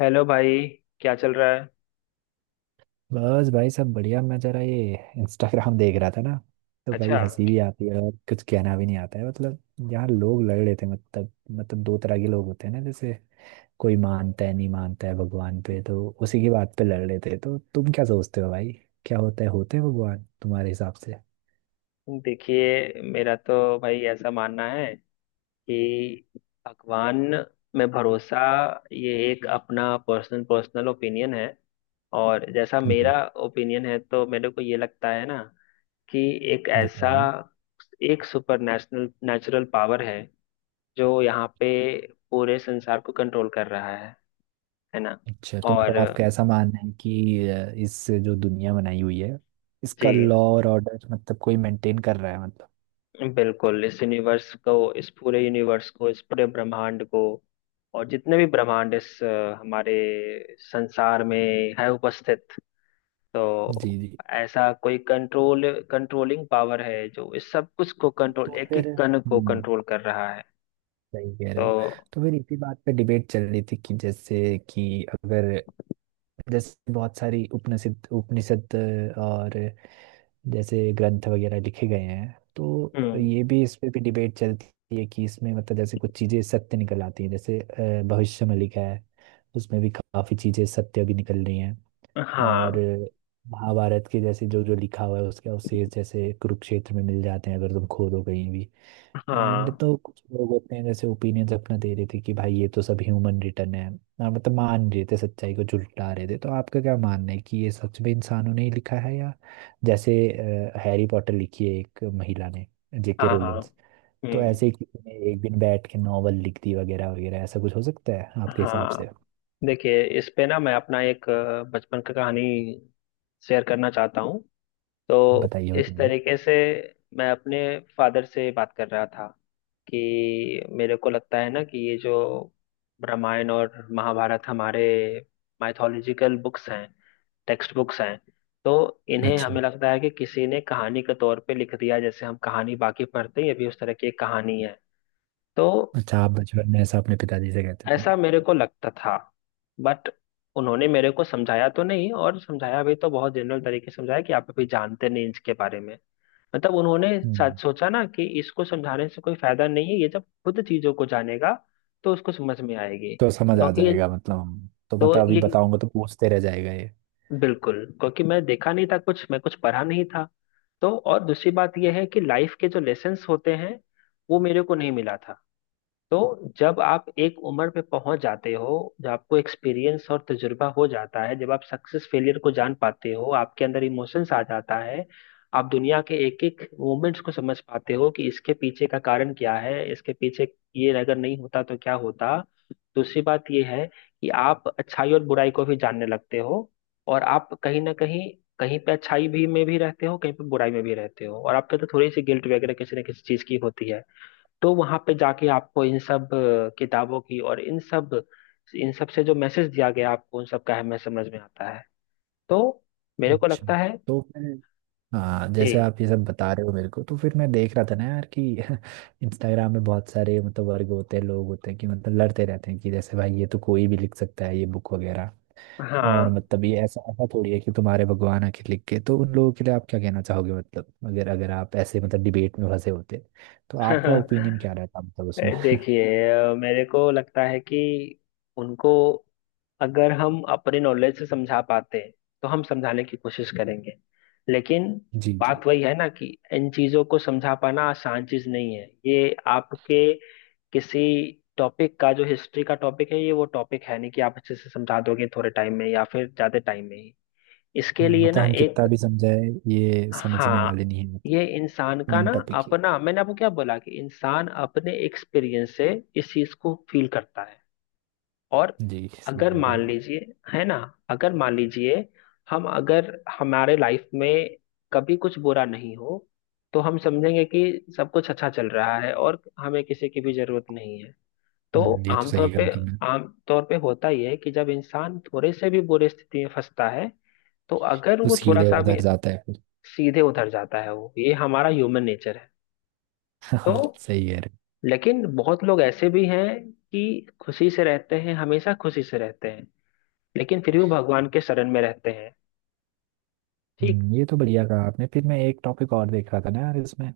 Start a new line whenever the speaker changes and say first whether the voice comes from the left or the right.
left: Hello भाई। क्या चल रहा है?
right: बस भाई, सब बढ़िया। मैं जरा ये इंस्टाग्राम देख रहा था ना, तो भाई
left: अच्छा।
right: हंसी भी आती है और कुछ कहना भी नहीं आता है, मतलब। यहाँ लोग लड़ रहे थे, मतलब दो तरह के लोग होते हैं ना, जैसे कोई मानता है, नहीं मानता है भगवान पे, तो उसी की बात पे लड़ रहे थे। तो तुम क्या सोचते हो भाई, क्या होता है, होते हैं भगवान तुम्हारे हिसाब से?
left: देखिए मेरा तो भाई ऐसा मानना है कि भगवान में भरोसा, ये एक अपना पर्सनल पर्सनल ओपिनियन है। और जैसा
right: जी
left: मेरा ओपिनियन है तो मेरे को ये लगता है ना कि एक ऐसा
right: बताइए।
left: एक सुपर नेशनल नेचुरल पावर है जो यहाँ पे पूरे संसार को कंट्रोल कर रहा है ना।
right: अच्छा, तो मतलब
left: और
right: आपका ऐसा मानना है कि इस जो दुनिया बनाई हुई है,
left: जी
right: इसका लॉ और ऑर्डर मतलब कोई मेंटेन कर रहा है, मतलब।
left: बिल्कुल। इस पूरे यूनिवर्स को, इस पूरे ब्रह्मांड को और जितने भी ब्रह्मांड हमारे संसार में है उपस्थित। तो
right: जी जी।
left: ऐसा कोई कंट्रोलिंग पावर है जो इस सब कुछ को कंट्रोल,
right: तो
left: एक
right: फिर
left: एक कण को
right: हम्म,
left: कंट्रोल कर रहा है।
right: सही कह रहे हो।
left: तो,
right: तो फिर इसी बात पे डिबेट चल रही थी कि जैसे कि अगर, जैसे बहुत सारी उपनिषद उपनिषद और जैसे ग्रंथ वगैरह लिखे गए हैं, तो
left: हम्म,
right: ये भी, इस पे भी डिबेट चलती है कि इसमें मतलब जैसे कुछ चीजें सत्य निकल आती हैं, जैसे भविष्य में लिखा है उसमें भी काफी चीजें सत्य भी निकल रही हैं। और
left: हाँ,
right: महाभारत के जैसे जो जो लिखा हुआ है, उसका अवशेष जैसे कुरुक्षेत्र में मिल जाते हैं अगर तुम खोदो कहीं भी। एंड
left: हाँ,
right: तो कुछ लोग होते हैं, जैसे ओपिनियंस अपना दे रहे थे कि भाई ये तो सब ह्यूमन रिटर्न है ना, मतलब मान रहे थे, सच्चाई को झुठला रहे थे। तो आपका क्या मानना है कि ये सच में इंसानों ने ही लिखा है, या जैसे हैरी पॉटर लिखी है एक महिला ने, जेके
left: हाँ, हाँ,
right: रोलिंस, तो
left: हम्म,
right: ऐसे ही किसी ने एक दिन बैठ के नॉवल लिख दी वगैरह वगैरह, ऐसा कुछ हो सकता है आपके हिसाब से?
left: हाँ। देखिए इस पे ना मैं अपना एक बचपन का कहानी शेयर करना चाहता हूँ, तो
right: बताइए बताइए।
left: इस
right: हम्म।
left: तरीके से। मैं अपने फादर से बात कर रहा था कि मेरे को लगता है ना कि ये जो रामायण और महाभारत हमारे माइथोलॉजिकल बुक्स हैं, टेक्स्ट बुक्स हैं, तो इन्हें
right: अच्छा।
left: हमें लगता है कि किसी ने कहानी के तौर पे लिख दिया, जैसे हम कहानी बाकी पढ़ते हैं ये भी उस तरह की एक कहानी है। तो
right: अच्छा, आप बचपन में ऐसा अपने पिताजी से कहते थे?
left: ऐसा मेरे को लगता था, बट उन्होंने मेरे को समझाया तो नहीं, और समझाया भी तो बहुत जनरल तरीके से समझाया कि आप अभी जानते नहीं इसके बारे में। मतलब उन्होंने
right: हम्म।
left: सोचा ना कि इसको समझाने से कोई फायदा नहीं है, ये जब खुद चीजों को जानेगा तो उसको समझ में आएगी,
right: तो समझ आ
left: क्योंकि ये।
right: जाएगा, मतलब हम तो,
left: तो
right: मतलब अभी
left: ये,
right: बताऊंगा तो पूछते रह जाएगा ये।
left: बिल्कुल क्योंकि मैं देखा नहीं था कुछ, मैं कुछ पढ़ा नहीं था। तो और दूसरी बात यह है कि लाइफ के जो लेसन्स होते हैं वो मेरे को नहीं मिला था। तो जब आप एक उम्र पे पहुंच जाते हो, जब आपको एक्सपीरियंस और तजुर्बा हो जाता है, जब आप सक्सेस फेलियर को जान पाते हो, आपके अंदर इमोशंस आ जाता है। आप दुनिया के एक एक मोमेंट्स को समझ पाते हो कि इसके पीछे का कारण क्या है, इसके पीछे ये अगर नहीं होता तो क्या होता। दूसरी बात ये है कि आप अच्छाई और बुराई को भी जानने लगते हो, और आप कहीं ना कहीं, कहीं पे अच्छाई भी में भी रहते हो, कहीं पे बुराई में भी रहते हो, और आपके तो थोड़ी सी गिल्ट वगैरह किसी ना किसी चीज की होती है। तो वहां पे जाके आपको इन सब किताबों की, और इन सब से जो मैसेज दिया गया आपको उन सब का अहमियत समझ में आता है। तो मेरे को
right: अच्छा।
left: लगता है।
right: तो फिर हाँ,
left: जी।
right: जैसे आप ये सब बता रहे हो मेरे को, तो फिर मैं देख रहा था ना यार कि इंस्टाग्राम में बहुत सारे मतलब वर्ग होते हैं, लोग होते हैं कि मतलब लड़ते रहते हैं कि जैसे भाई ये तो कोई भी लिख सकता है ये बुक वगैरह, और
left: हाँ।
right: मतलब ये ऐसा ऐसा थोड़ी है कि तुम्हारे भगवान आके लिख के। तो उन लोगों के लिए आप क्या कहना चाहोगे, मतलब अगर अगर आप ऐसे मतलब डिबेट में फंसे होते तो आपका ओपिनियन क्या रहता, मतलब उसमें?
left: देखिए, मेरे को लगता है कि उनको, अगर हम अपने नॉलेज से समझा पाते तो हम समझाने की कोशिश करेंगे। लेकिन
right: जी जी।
left: बात वही है ना कि इन चीजों को समझा पाना आसान चीज नहीं है, ये आपके किसी टॉपिक का, जो हिस्ट्री का टॉपिक है, ये वो टॉपिक है नहीं कि आप अच्छे से समझा दोगे थोड़े टाइम में, या फिर ज्यादा टाइम में ही। इसके लिए
right: मतलब
left: ना
right: हम
left: एक।
right: कितना भी समझाए ये समझने
left: हाँ।
right: वाले नहीं है, मतलब
left: ये इंसान का
right: मेन
left: ना
right: टॉपिक ये।
left: अपना। मैंने आपको क्या बोला कि इंसान अपने एक्सपीरियंस से इस चीज को फील करता है। और
right: जी सही
left: अगर
right: कह रहे
left: मान
right: हो।
left: लीजिए, है ना, अगर मान लीजिए हम, अगर हमारे लाइफ में कभी कुछ बुरा नहीं हो तो हम समझेंगे कि सब कुछ अच्छा चल रहा है और हमें किसी की भी जरूरत नहीं है। तो
right: ये तो
left: आमतौर
right: सही कह
left: पे
right: रहा हूँ।
left: आमतौर पे होता ही है कि जब इंसान थोड़े से भी बुरे स्थिति में फंसता है, तो अगर
right: तो
left: वो थोड़ा
right: सीधे
left: सा भी
right: उधर जाता है फिर।
left: सीधे उधर जाता है, वो, ये हमारा ह्यूमन नेचर है। तो
right: हाँ, सही कह रहे
left: लेकिन बहुत लोग ऐसे भी हैं कि खुशी से रहते हैं, हमेशा खुशी से रहते हैं, लेकिन फिर भी भगवान के शरण में रहते हैं।
right: हो।
left: ठीक।
right: ये तो बढ़िया कहा आपने। फिर मैं एक टॉपिक और देख रहा था ना यार इसमें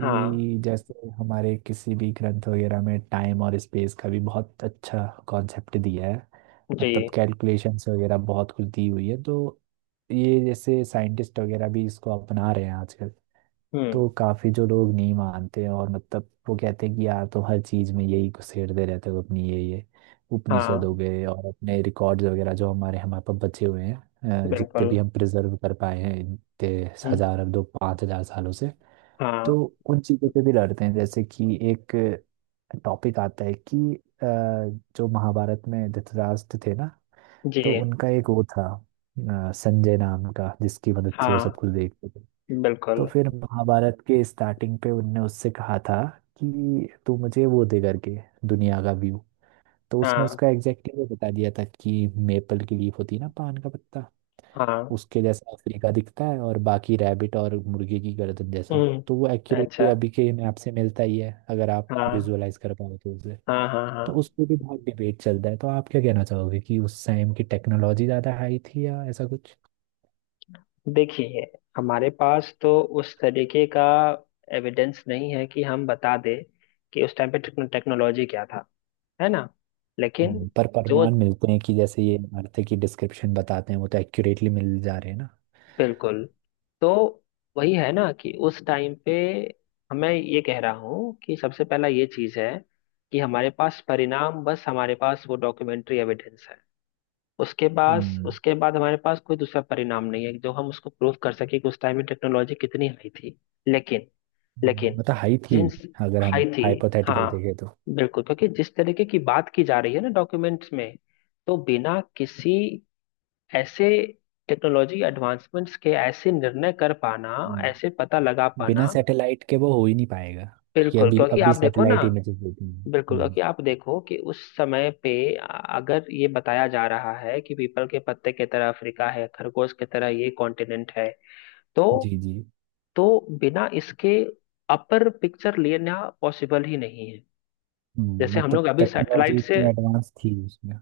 left: हाँ,
right: जैसे हमारे किसी भी ग्रंथ वगैरह में टाइम और स्पेस का भी बहुत अच्छा कॉन्सेप्ट दिया है,
left: जी,
right: मतलब कैलकुलेशंस वगैरह बहुत कुछ दी हुई है। तो ये जैसे साइंटिस्ट वगैरह भी इसको अपना रहे हैं आजकल। तो
left: हम्म,
right: काफी जो लोग नहीं मानते हैं और मतलब वो कहते हैं कि यार तुम हर चीज में यही घुसेड़ते रहते हो अपनी ये उपनिषद
left: हाँ,
right: हो गए और अपने रिकॉर्ड्स वगैरह जो हमारे हमारे पास बचे हुए हैं, जितने
left: बिल्कुल।
right: भी हम प्रिजर्व कर पाए हैं, इतने
left: हम्म,
right: हजार 2-5 हजार सालों से। तो
left: हाँ,
right: उन चीजों पे भी लड़ते हैं, जैसे कि एक टॉपिक आता है कि जो महाभारत में धृतराष्ट्र थे ना,
left: जी,
right: तो उनका एक वो था, संजय नाम का, जिसकी मदद से वो सब
left: हाँ,
right: कुछ देखते थे। तो
left: बिल्कुल।
right: फिर महाभारत के स्टार्टिंग पे उनने उससे कहा था कि तू मुझे वो दे करके दुनिया का व्यू। तो उसने
left: हाँ,
right: उसका एग्जैक्टली वो बता दिया था कि मेपल की लीफ होती है ना, पान का पत्ता,
left: हाँ,
right: उसके जैसा अफ्रीका दिखता है, और बाकी रैबिट और मुर्गे की गर्दन जैसा।
left: हम्म,
right: तो वो एक्यूरेटली
left: अच्छा,
right: अभी के मैप से मिलता ही है, अगर आप
left: हाँ,
right: विजुअलाइज कर पाओ तो उसे।
left: हाँ, हाँ, हाँ।
right: तो उस पर भी बहुत डिबेट चलता है। तो आप क्या कहना चाहोगे कि उस टाइम की टेक्नोलॉजी ज़्यादा हाई थी या ऐसा कुछ?
left: देखिए हमारे पास तो उस तरीके का एविडेंस नहीं है कि हम बता दें कि उस टाइम पे टेक्नोलॉजी क्या था, है ना। लेकिन
right: पर
left: जो
right: प्रमाण मिलते हैं कि जैसे ये इमारतें की डिस्क्रिप्शन बताते हैं वो तो एक्यूरेटली मिल जा रहे हैं ना।
left: बिल्कुल। तो वही है ना कि उस टाइम पे, हमें ये कह रहा हूँ कि सबसे पहला ये चीज़ है कि हमारे पास परिणाम, बस हमारे पास वो डॉक्यूमेंट्री एविडेंस है। उसके बाद
right: हम्म।
left: उसके बाद हमारे पास कोई दूसरा परिणाम नहीं है जो हम उसको प्रूव कर सके कि उस टाइम में टेक्नोलॉजी कितनी हाई थी। लेकिन, लेकिन
right: मतलब हाई थी
left: जींस
right: अगर
left: हाई
right: हम
left: थी।
right: हाइपोथेटिकल
left: हाँ
right: देखें तो।
left: बिल्कुल, क्योंकि जिस तरीके की बात की जा रही है ना डॉक्यूमेंट्स में, तो बिना किसी ऐसे टेक्नोलॉजी एडवांसमेंट्स के ऐसे निर्णय कर पाना, ऐसे
right: हम्म,
left: पता लगा
right: बिना
left: पाना।
right: सैटेलाइट के वो हो ही नहीं पाएगा, क्योंकि
left: बिल्कुल
right: अभी
left: क्योंकि
right: अभी
left: आप देखो ना
right: सैटेलाइट इमेजेस देती हैं।
left: बिल्कुल
right: हम्म।
left: क्योंकि आप देखो कि उस समय पे अगर ये बताया जा रहा है कि पीपल के पत्ते की तरह अफ्रीका है, खरगोश की तरह ये कॉन्टिनेंट है, तो
right: जी जी।
left: तो बिना इसके अपर पिक्चर लेना पॉसिबल ही नहीं है। जैसे हम
right: मतलब
left: लोग अभी
right: टेक्नोलॉजी
left: सैटेलाइट से,
right: इतनी एडवांस थी उसमें।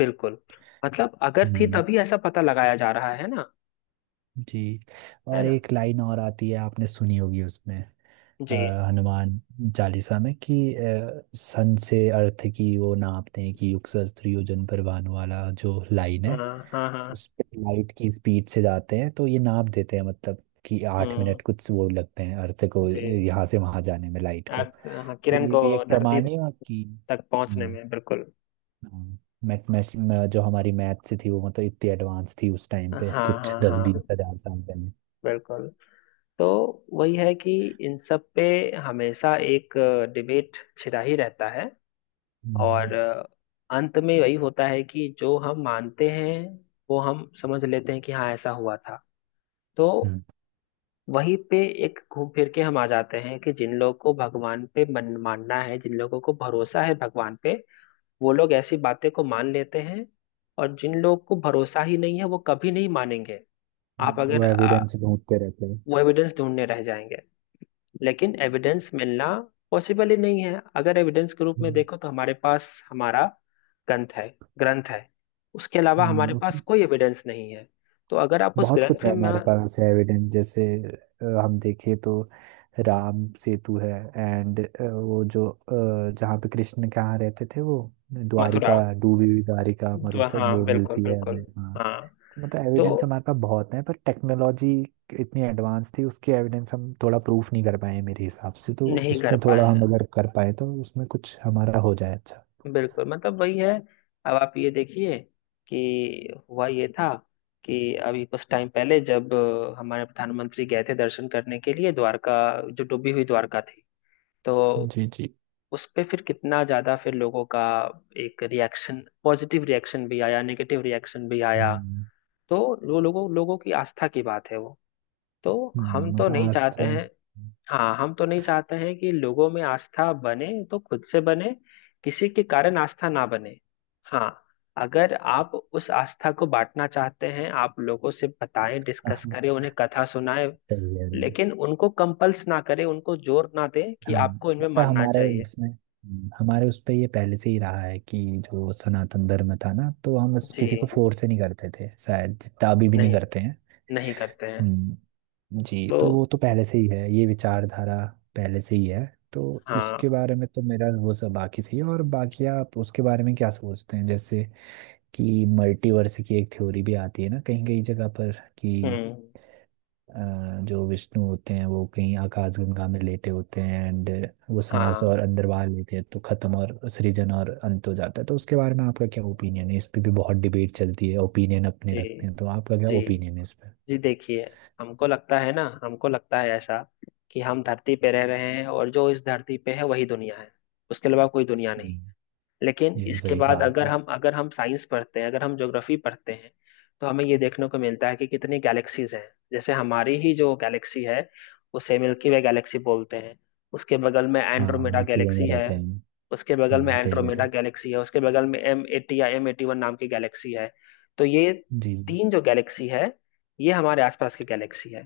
left: बिल्कुल। मतलब अगर थी
right: हम्म।
left: तभी ऐसा पता लगाया जा रहा है ना,
right: जी।
left: है
right: और
left: ना।
right: एक लाइन और आती है, आपने सुनी होगी उसमें, अ,
left: जी,
right: हनुमान चालीसा में, कि सन से अर्थ की वो नापते हैं कि युग सहस्त्र योजन पर भानु, वाला जो लाइन
left: हाँ,
right: है,
left: हाँ, हाँ,
right: उस पे लाइट की स्पीड से जाते हैं तो ये नाप देते हैं, मतलब कि आठ
left: हम्म,
right: मिनट कुछ वो लगते हैं अर्थ को,
left: जी।
right: यहाँ से वहां जाने में लाइट को।
left: अर्थ, हाँ,
right: तो
left: किरण
right: ये
left: को
right: भी एक
left: धरती
right: प्रमाण है कि
left: तक पहुंचने
right: हम्म।
left: में, बिल्कुल।
right: हाँ, मैथ मैथ मैं- जो हमारी मैथ से थी वो, मतलब इतनी एडवांस थी उस टाइम पे,
left: हाँ,
right: कुछ
left: हाँ,
right: दस बीस
left: हाँ,
right: हजार साल पहले।
left: बिल्कुल। तो वही है कि इन सब पे हमेशा एक डिबेट छिड़ा ही रहता है,
right: हम्म।
left: और अंत में वही होता है कि जो हम मानते हैं वो हम समझ लेते हैं कि हाँ ऐसा हुआ था। तो
right: हम्म।
left: वहीं पे, एक घूम फिर के हम आ जाते हैं कि जिन लोगों को भगवान पे मन मानना है, जिन लोगों को भरोसा है भगवान पे, वो लोग ऐसी बातें को मान लेते हैं, और जिन लोगों को भरोसा ही नहीं है वो कभी नहीं मानेंगे। आप
right: वो
left: अगर आ,
right: एविडेंस ढूंढते रहते हैं।
left: वो एविडेंस ढूंढने रह जाएंगे। लेकिन एविडेंस मिलना पॉसिबल ही नहीं है, अगर एविडेंस के रूप में
right: हम्म।
left: देखो तो हमारे पास हमारा ग्रंथ है। ग्रंथ है, उसके अलावा हमारे
right: उसमें
left: पास कोई एविडेंस नहीं है। तो अगर आप उस
right: बहुत कुछ
left: ग्रंथ
right: है,
left: में।
right: हमारे पास है एविडेंस, जैसे हम देखें तो राम सेतु है, एंड वो जो जहाँ पे कृष्ण के यहाँ रहते थे वो,
left: मथुरा।
right: द्वारिका, डूबी हुई द्वारिका,
left: तो
right: मरुथल
left: हाँ,
right: वो
left: बिल्कुल
right: मिलती है हमें,
left: बिल्कुल।
right: हाँ।
left: हाँ।
right: मतलब
left: तो
right: एविडेंस हमारे पास बहुत है, पर टेक्नोलॉजी इतनी एडवांस थी उसके एविडेंस हम थोड़ा प्रूफ नहीं कर पाए हैं मेरे हिसाब से, तो
left: नहीं कर
right: उसमें
left: पाए
right: थोड़ा हम
left: हैं,
right: अगर कर पाए तो उसमें कुछ हमारा हो जाए अच्छा।
left: बिल्कुल, मतलब वही है। अब आप ये देखिए कि हुआ ये था कि अभी कुछ टाइम पहले जब हमारे प्रधानमंत्री गए थे दर्शन करने के लिए द्वारका, जो डूबी हुई द्वारका थी, तो
right: जी जी।
left: उस पे फिर कितना ज्यादा फिर लोगों का एक रिएक्शन, पॉजिटिव रिएक्शन भी आया, नेगेटिव रिएक्शन भी आया।
right: हम्म।
left: तो वो लोगों लोगों की आस्था की बात है, वो तो हम तो
right: मतलब
left: नहीं चाहते
right: आस्था।
left: हैं। हाँ, हम तो नहीं चाहते हैं कि लोगों में आस्था बने तो खुद से बने, किसी के कारण आस्था ना बने। हाँ। अगर आप उस आस्था को बांटना चाहते हैं, आप लोगों से बताएं, डिस्कस करें, उन्हें कथा सुनाएं,
right: सही है।
left: लेकिन उनको कंपल्स ना करें, उनको जोर ना दें कि
right: हाँ,
left: आपको इनमें
right: मतलब
left: मानना
right: हमारे
left: चाहिए।
right: उसमें, हमारे उस पे ये पहले से ही रहा है कि जो सनातन धर्म था ना, तो हम इस- किसी को
left: जी,
right: फोर्स से नहीं करते थे, शायद जितना अभी भी नहीं
left: नहीं,
right: करते हैं।
left: नहीं करते हैं।
right: हम्म। जी,
left: तो,
right: तो वो तो पहले से ही है ये विचारधारा, पहले से ही है। तो इसके
left: हाँ,
right: बारे में तो मेरा वो सब बाकी सही है, और बाकी आप उसके बारे में क्या सोचते हैं, जैसे कि मल्टीवर्स की एक थ्योरी भी आती है ना कहीं कहीं जगह पर, कि
left: हम्म,
right: जो विष्णु होते हैं वो कहीं आकाशगंगा में लेटे होते हैं, एंड वो सांस और
left: हाँ,
right: अंदर बाहर लेते हैं तो खत्म और सृजन और अंत हो जाता है। तो उसके बारे में आपका क्या ओपिनियन है? इस पे भी बहुत डिबेट चलती है, ओपिनियन अपने
left: जी,
right: रखते हैं, तो आपका क्या
left: जी,
right: ओपिनियन है इस पे?
left: जी, देखिए हमको लगता है ना, हमको लगता है ऐसा कि हम धरती पे रह रहे हैं, और जो इस धरती पे है वही दुनिया है, उसके अलावा कोई दुनिया नहीं।
right: हम्म,
left: लेकिन
right: ये तो
left: इसके
right: सही
left: बाद,
right: कहा
left: अगर
right: आपने।
left: हम अगर हम साइंस पढ़ते हैं, अगर हम ज्योग्राफी पढ़ते हैं, तो हमें ये देखने को मिलता है कि कितनी गैलेक्सीज हैं। जैसे हमारी ही जो गैलेक्सी है, उसे मिल्की वे गैलेक्सी बोलते हैं। उसके बगल में
right: हाँ,
left: एंड्रोमेडा
right: मिल्की वे में
left: गैलेक्सी है
right: रहते हैं।
left: उसके बगल में
right: सही कह रहे
left: एंड्रोमेडा
right: हो।
left: गैलेक्सी है। उसके बगल में एम एटी या एम एटी वन नाम की गैलेक्सी है। तो ये
right: जी।
left: तीन जो गैलेक्सी है, ये हमारे आसपास की गैलेक्सी है।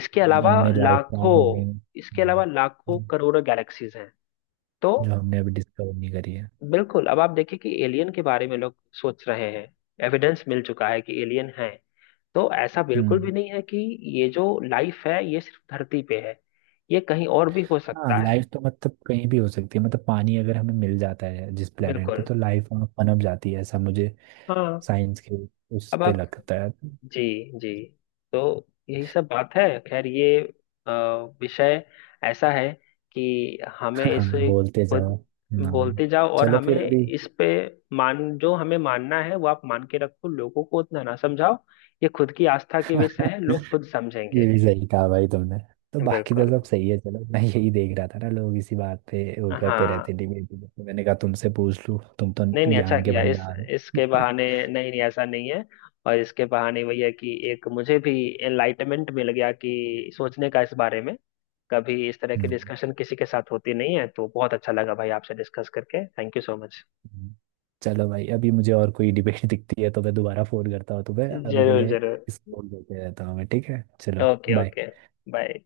left: इसके
right: जी।
left: अलावा
right: इनमें लाइफ फॉर्म
left: लाखों
right: होने,
left: इसके अलावा लाखों करोड़ों गैलेक्सीज हैं। तो
right: जो हमने अभी डिस्कवर नहीं करी है।
left: बिल्कुल, अब आप देखिए कि एलियन के बारे में लोग सोच रहे हैं, एविडेंस मिल चुका है कि एलियन है। तो ऐसा बिल्कुल
right: हम्म।
left: भी नहीं है कि ये जो लाइफ है ये सिर्फ धरती पे है, ये कहीं और भी हो
right: हाँ,
left: सकता है।
right: लाइफ तो मतलब कहीं भी हो सकती है, मतलब पानी अगर हमें मिल जाता है जिस प्लेनेट पे
left: बिल्कुल।
right: तो लाइफ वहाँ पनप जाती है, ऐसा मुझे
left: हाँ।
right: साइंस के उस
left: अब
right: पे
left: आप
right: लगता है।
left: जी, जी। तो यही सब बात है। खैर ये अ, विषय ऐसा है कि हमें
right: हाँ,
left: इसे
right: बोलते जाओ।
left: खुद
right: हाँ।
left: बोलते जाओ, और
right: चलो
left: हमें
right: फिर अभी।
left: इस पे मान जो हमें मानना है वो आप मान के रखो, लोगों को उतना ना समझाओ, ये खुद की आस्था के विषय है, लोग खुद
right: ये
left: समझेंगे।
right: भी सही कहा भाई तुमने। तो बाकी तो
left: बिल्कुल।
right: सब सही है। चलो, मैं यही देख रहा था ना, लोग इसी बात पे वो करते
left: हाँ।
right: रहते डिबेट। मैंने कहा तुमसे पूछ लूँ, तुम तो
left: नहीं, नहीं, अच्छा
right: ज्ञान के
left: किया इस
right: भंडार हो।
left: इसके बहाने, नहीं नहीं, ऐसा नहीं है। और इसके बहाने वही है कि एक मुझे भी एनलाइटमेंट मिल गया कि सोचने का इस बारे में। कभी इस तरह की
right: हम्म।
left: डिस्कशन किसी के साथ होती नहीं है, तो बहुत अच्छा लगा भाई आपसे डिस्कस करके, थैंक यू सो मच।
right: हम्म। चलो भाई, अभी मुझे और कोई डिबेट दिखती है तो मैं दोबारा फोन करता हूँ तुम्हें। अभी के
left: जरूर,
right: लिए
left: जरूर।
right: इसको बोल देते रहता हूँ मैं, ठीक है? चलो,
left: ओके, ओके।
right: बाय।
left: बाय।